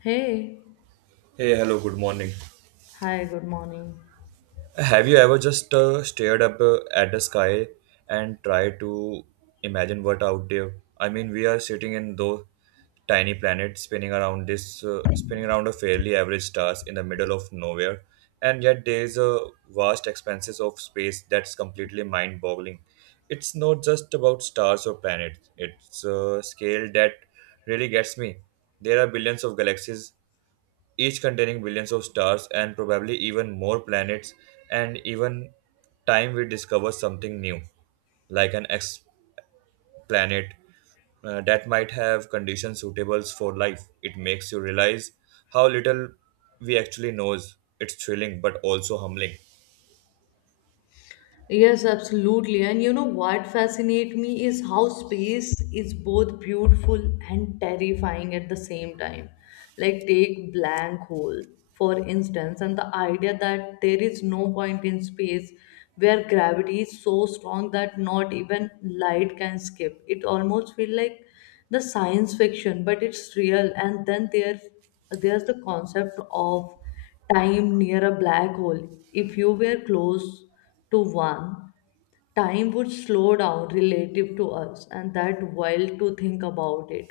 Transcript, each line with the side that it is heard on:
left: Hey,
right: Hey, hello, good morning.
left: hi, good morning.
right: Have you ever just stared up at the sky and tried to imagine what out there? I mean, we are sitting in those tiny planets spinning around a fairly average stars in the middle of nowhere, and yet there is a vast expanses of space that's completely mind-boggling. It's not just about stars or planets; it's a scale that really gets me. There are billions of galaxies each containing billions of stars and probably even more planets and even time we discover something new like an ex-planet that might have conditions suitable for life. It makes you realize how little we actually knows. It's thrilling but also humbling.
left: Yes, absolutely. And you know what fascinates me is how space is both beautiful and terrifying at the same time. Like, take blank hole, for instance, and the idea that there is no point in space where gravity is so strong that not even light can skip. It almost feels like the science fiction, but it's real. And then there's the concept of time near a black hole. If you were close to one, time would slow down relative to us, and that wild to think about it.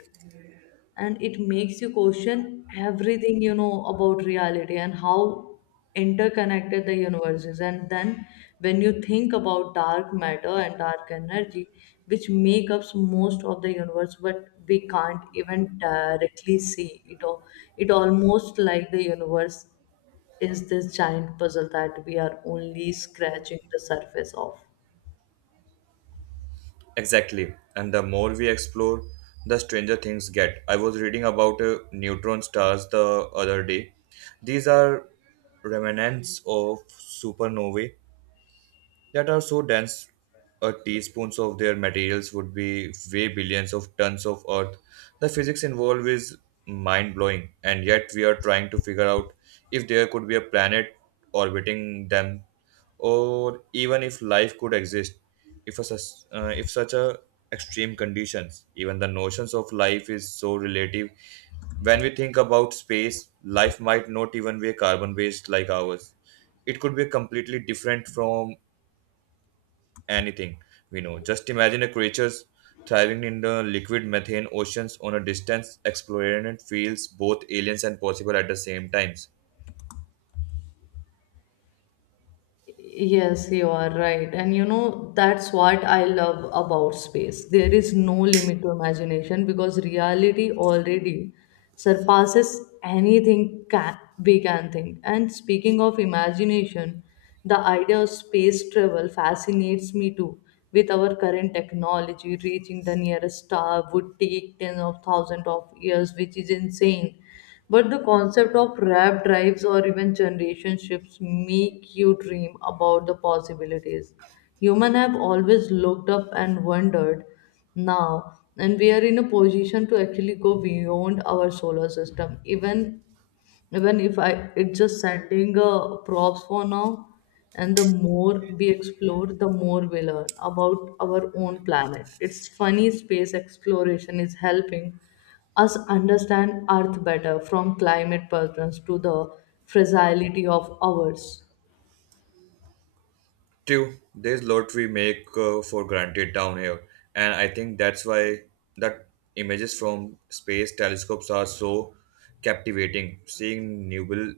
left: And it makes you question everything you know about reality and how interconnected the universe is. And then when you think about dark matter and dark energy, which make up most of the universe, but we can't even directly see it all. It almost like the universe is this giant puzzle that we are only scratching the surface of.
right: Exactly. And the more we explore, the stranger things get. I was reading about neutron stars the other day. These are remnants of supernovae that are so dense a teaspoons of their materials would be weigh billions of tons of earth. The physics involved is mind-blowing, and yet we are trying to figure out if there could be a planet orbiting them, or even if life could exist if such a extreme conditions. Even the notions of life is so relative when we think about space. Life might not even be a carbon based like ours; it could be completely different from anything we know. Just imagine a creatures thriving in the liquid methane oceans on a distance exploring feels both aliens and possible at the same times.
left: Yes, you are right. And you know, that's what I love about space. There is no limit to imagination because reality already surpasses anything ca we can think. And speaking of imagination, the idea of space travel fascinates me too. With our current technology, reaching the nearest star would take tens of thousands of years, which is insane. But the concept of rap drives or even generation shifts make you dream about the possibilities. Human have always looked up and wondered now, and we are in a position to actually go beyond our solar system, even if I it's just sending props for now. And the more we explore, the more we learn about our own planet. It's funny, space exploration is helping us understand Earth better, from climate patterns to the fragility of ours.
right: True, this lot we make for granted down here, and I think that's why that images from space telescopes are so captivating. Seeing nubile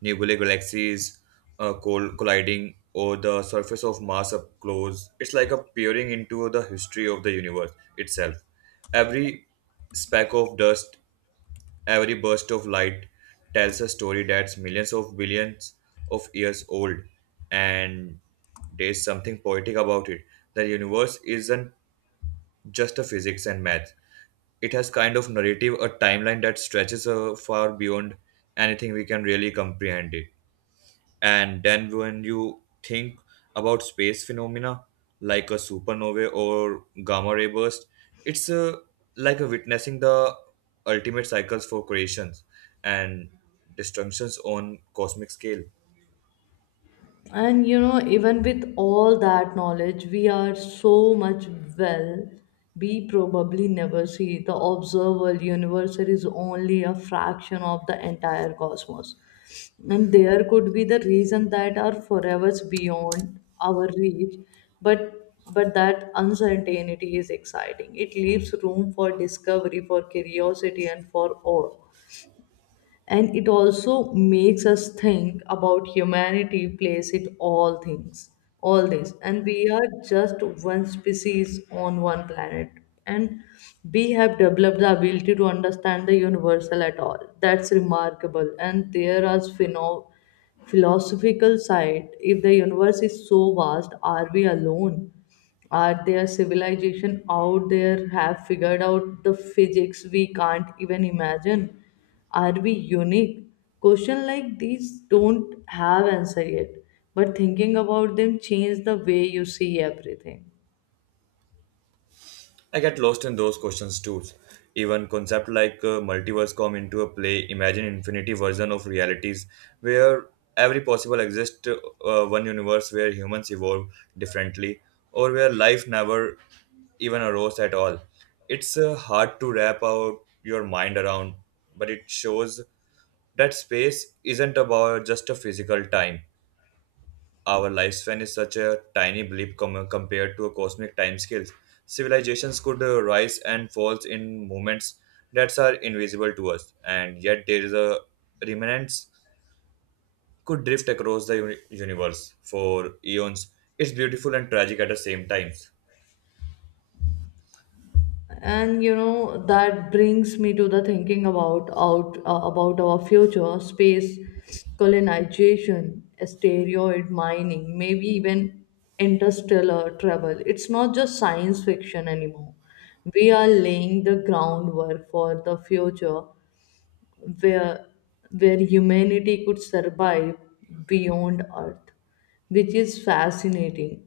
right: Nebulae galaxies colliding or the surface of Mars up close. It's like a peering into the history of the universe itself. Every speck of dust, every burst of light tells a story that's millions of billions of years old, and there's something poetic about it. The universe isn't just a physics and math. It has kind of narrative, a timeline that stretches far beyond anything we can really comprehend it. And then when you think about space phenomena like a supernova or gamma ray burst, it's like a witnessing the ultimate cycles for creations and destructions on cosmic scale.
left: And you know, even with all that knowledge, we are so much, well, we probably never see. The observable universe is only a fraction of the entire cosmos, and there could be the reason that are forever beyond our reach. But that uncertainty is exciting. It leaves room for discovery, for curiosity, and for awe. And it also makes us think about humanity plays it all things, all this, and we are just one species on one planet. And we have developed the ability to understand the universal at all. That's remarkable. And there is philosophical side. If the universe is so vast, are we alone? Are their civilization out there have figured out the physics we can't even imagine? Are we unique? Question like these don't have answer yet, but thinking about them change the way you see everything.
right: I get lost in those questions too. Even concept like multiverse come into a play. Imagine infinity version of realities where every possible exists one universe where humans evolve differently, or where life never even arose at all. It's hard to wrap out your mind around, but it shows that space isn't about just a physical time. Our lifespan is such a tiny blip compared to a cosmic timescales. Civilizations could rise and falls in moments that are invisible to us, and yet there is a remnants could drift across the universe for eons. It's beautiful and tragic at the same time.
left: And you know, that brings me to the thinking about our future. Space colonization, asteroid mining, maybe even interstellar travel, it's not just science fiction anymore. We are laying the groundwork for the future where where humanity could survive beyond Earth, which is fascinating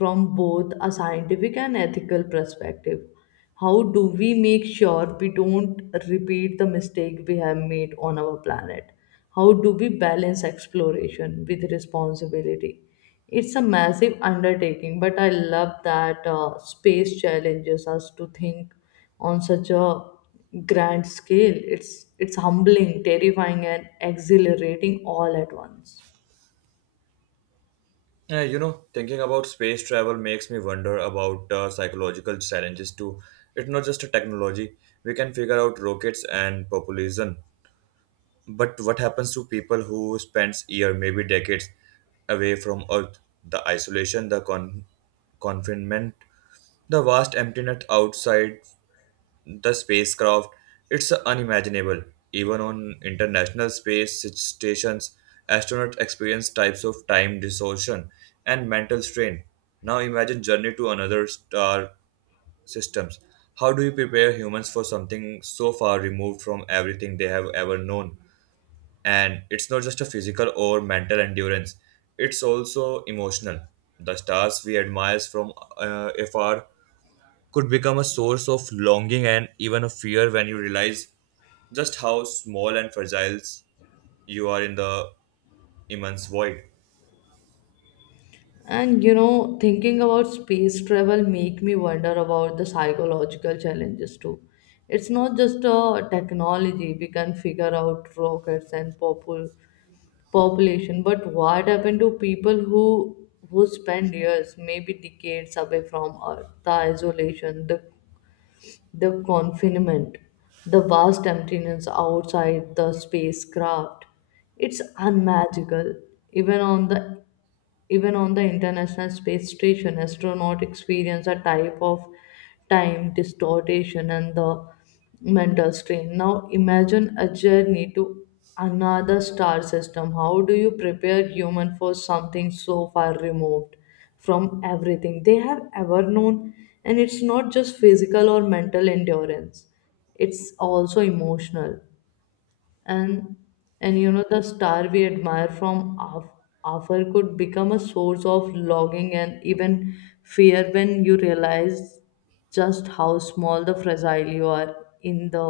left: from both a scientific and ethical perspective. How do we make sure we don't repeat the mistake we have made on our planet? How do we balance exploration with responsibility? It's a massive undertaking, but I love that space challenges us to think on such a grand scale. It's humbling, terrifying, and exhilarating all at once.
right: Thinking about space travel makes me wonder about psychological challenges too. It's not just a technology. We can figure out rockets and population, but what happens to people who spends year, maybe decades, away from Earth? The isolation, the confinement, the vast emptiness outside the spacecraft. It's unimaginable. Even on international space stations, astronauts experience types of time distortion and mental strain. Now imagine journey to another star systems. How do you prepare humans for something so far removed from everything they have ever known? And it's not just a physical or mental endurance; it's also emotional. The stars we admire from afar could become a source of longing and even a fear when you realize just how small and fragile you are in the immense void.
left: And you know, thinking about space travel make me wonder about the psychological challenges too. It's not just a technology, we can figure out rockets and population, but what happened to people who spend years, maybe decades away from Earth, the isolation, the confinement, the vast emptiness outside the spacecraft. It's unmagical, even on the even on the International Space Station, astronauts experience a type of time distortion and the mental strain. Now, imagine a journey to another star system. How do you prepare human for something so far removed from everything they have ever known? And it's not just physical or mental endurance; it's also emotional. And and you know, the star we admire from afar could become a source of longing and even fear when you realize just how small the fragile you are in the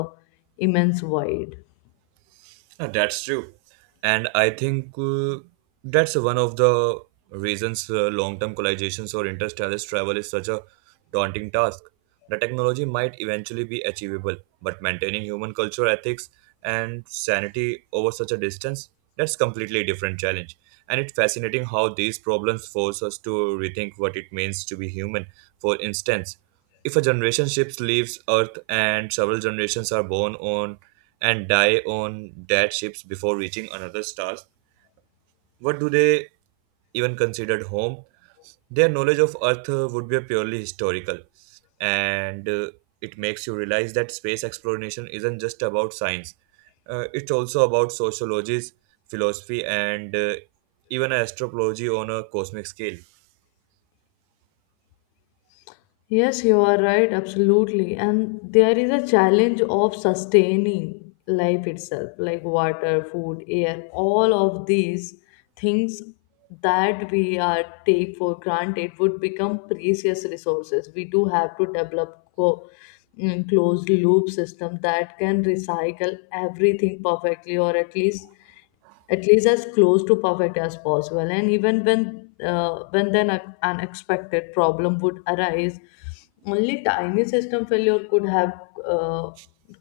left: immense void.
right: Yeah, that's true. And I think that's one of the reasons long term collizations or interstellar travel is such a daunting task. The technology might eventually be achievable, but maintaining human culture, ethics, and sanity over such a distance, that's completely different challenge. And it's fascinating how these problems force us to rethink what it means to be human. For instance, if a generation ship leaves Earth and several generations are born on and die on that ships before reaching another star, what do they even considered home? Their knowledge of Earth would be purely historical, and it makes you realize that space exploration isn't just about science. It's also about sociologies, philosophy, and even astrology on a cosmic scale.
left: Yes, you are right, absolutely. And there is a challenge of sustaining life itself, like water, food, air, all of these things that we are take for granted would become precious resources. We do have to develop closed loop system that can recycle everything perfectly, or at least as close to perfect as possible. And even when then an unexpected problem would arise, only tiny system failure could have uh,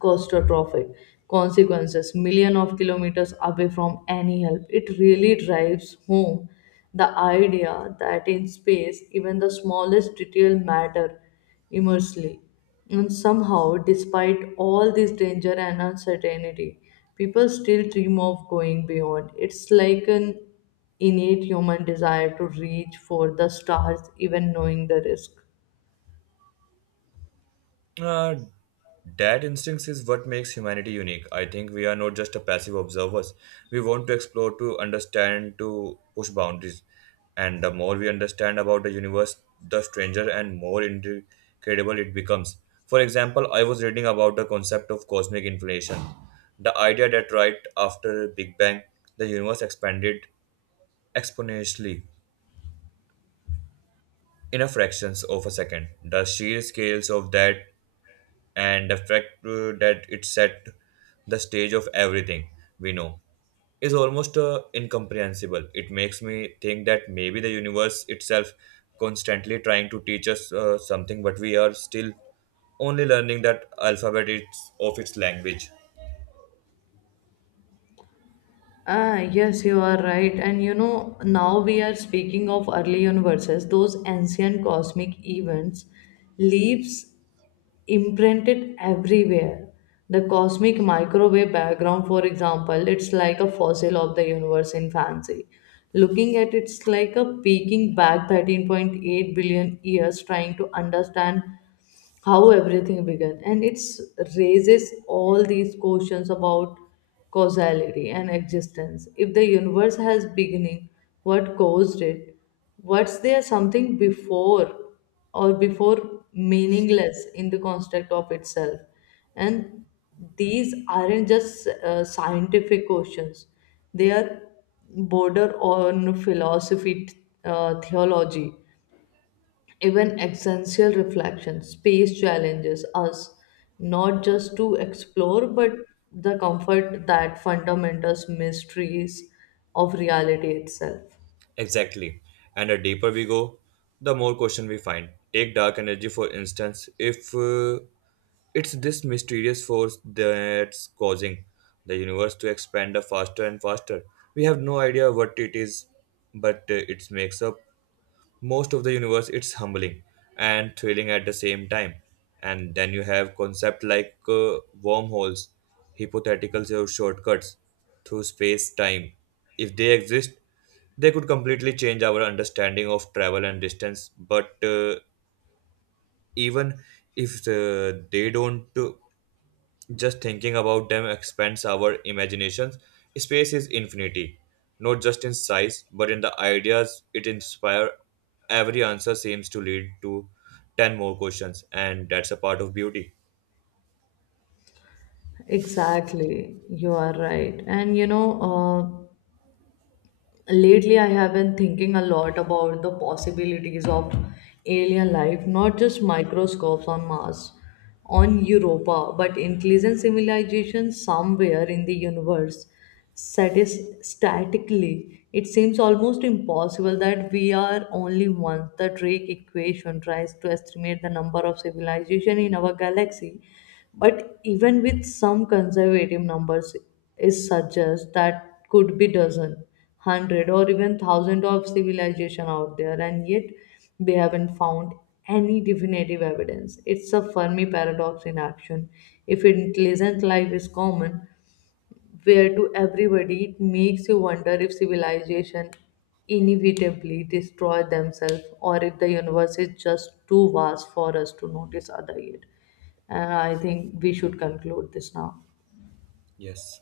left: catastrophic consequences million of kilometers away from any help. It really drives home the idea that in space, even the smallest detail matter immensely. And somehow, despite all this danger and uncertainty, people still dream of going beyond. It's like an innate human desire to reach for the stars, even knowing the risk.
right: Uh, that instincts is what makes humanity unique. I think we are not just a passive observers. We want to explore, to understand, to push boundaries. And the more we understand about the universe, the stranger and more incredible it becomes. For example, I was reading about the concept of cosmic inflation, the idea that right after Big Bang, the universe expanded exponentially in a fractions of a second. The sheer scales of that and the fact that it set the stage of everything we know is almost incomprehensible. It makes me think that maybe the universe itself constantly trying to teach us something, but we are still only learning that alphabet it's, of its language.
left: Ah, yes, you are right. And you know, now we are speaking of early universes, those ancient cosmic events, leaps imprinted everywhere. The cosmic microwave background, for example, it's like a fossil of the universe in fancy. Looking at it's like a peeking back 13.8 billion years trying to understand how everything began. And it raises all these questions about causality and existence. If the universe has beginning, what caused it? Was there something before, or before meaningless in the construct of itself? And these aren't just scientific questions, they are border on philosophy, theology, even existential reflection. Space challenges us not just to explore, but the comfort that fundamental mysteries of reality itself.
right: Exactly. And the deeper we go, the more question we find. Take dark energy for instance. If it's this mysterious force that's causing the universe to expand faster and faster, we have no idea what it is, but it makes up most of the universe. It's humbling and thrilling at the same time. And then you have concept like wormholes, hypothetical or shortcuts through space time. If they exist, they could completely change our understanding of travel and distance. But even if they don't, just thinking about them expands our imaginations. Space is infinity, not just in size, but in the ideas it inspires. Every answer seems to lead to 10 more questions, and that's a part of beauty.
left: Exactly, you are right. And you know, lately I have been thinking a lot about the possibilities of alien life, not just microscopes on Mars, on Europa, but intelligent civilization somewhere in the universe. Statically, it seems almost impossible that we are only one. The Drake equation tries to estimate the number of civilization in our galaxy, but even with some conservative numbers, it suggests that could be dozen, hundred, or even thousand of civilization out there. And yet we haven't found any definitive evidence. It's a Fermi paradox in action. If intelligent life is common, where to everybody? It makes you wonder if civilization inevitably destroy themselves, or if the universe is just too vast for us to notice other yet. And I think we should conclude this now.
right: Yes.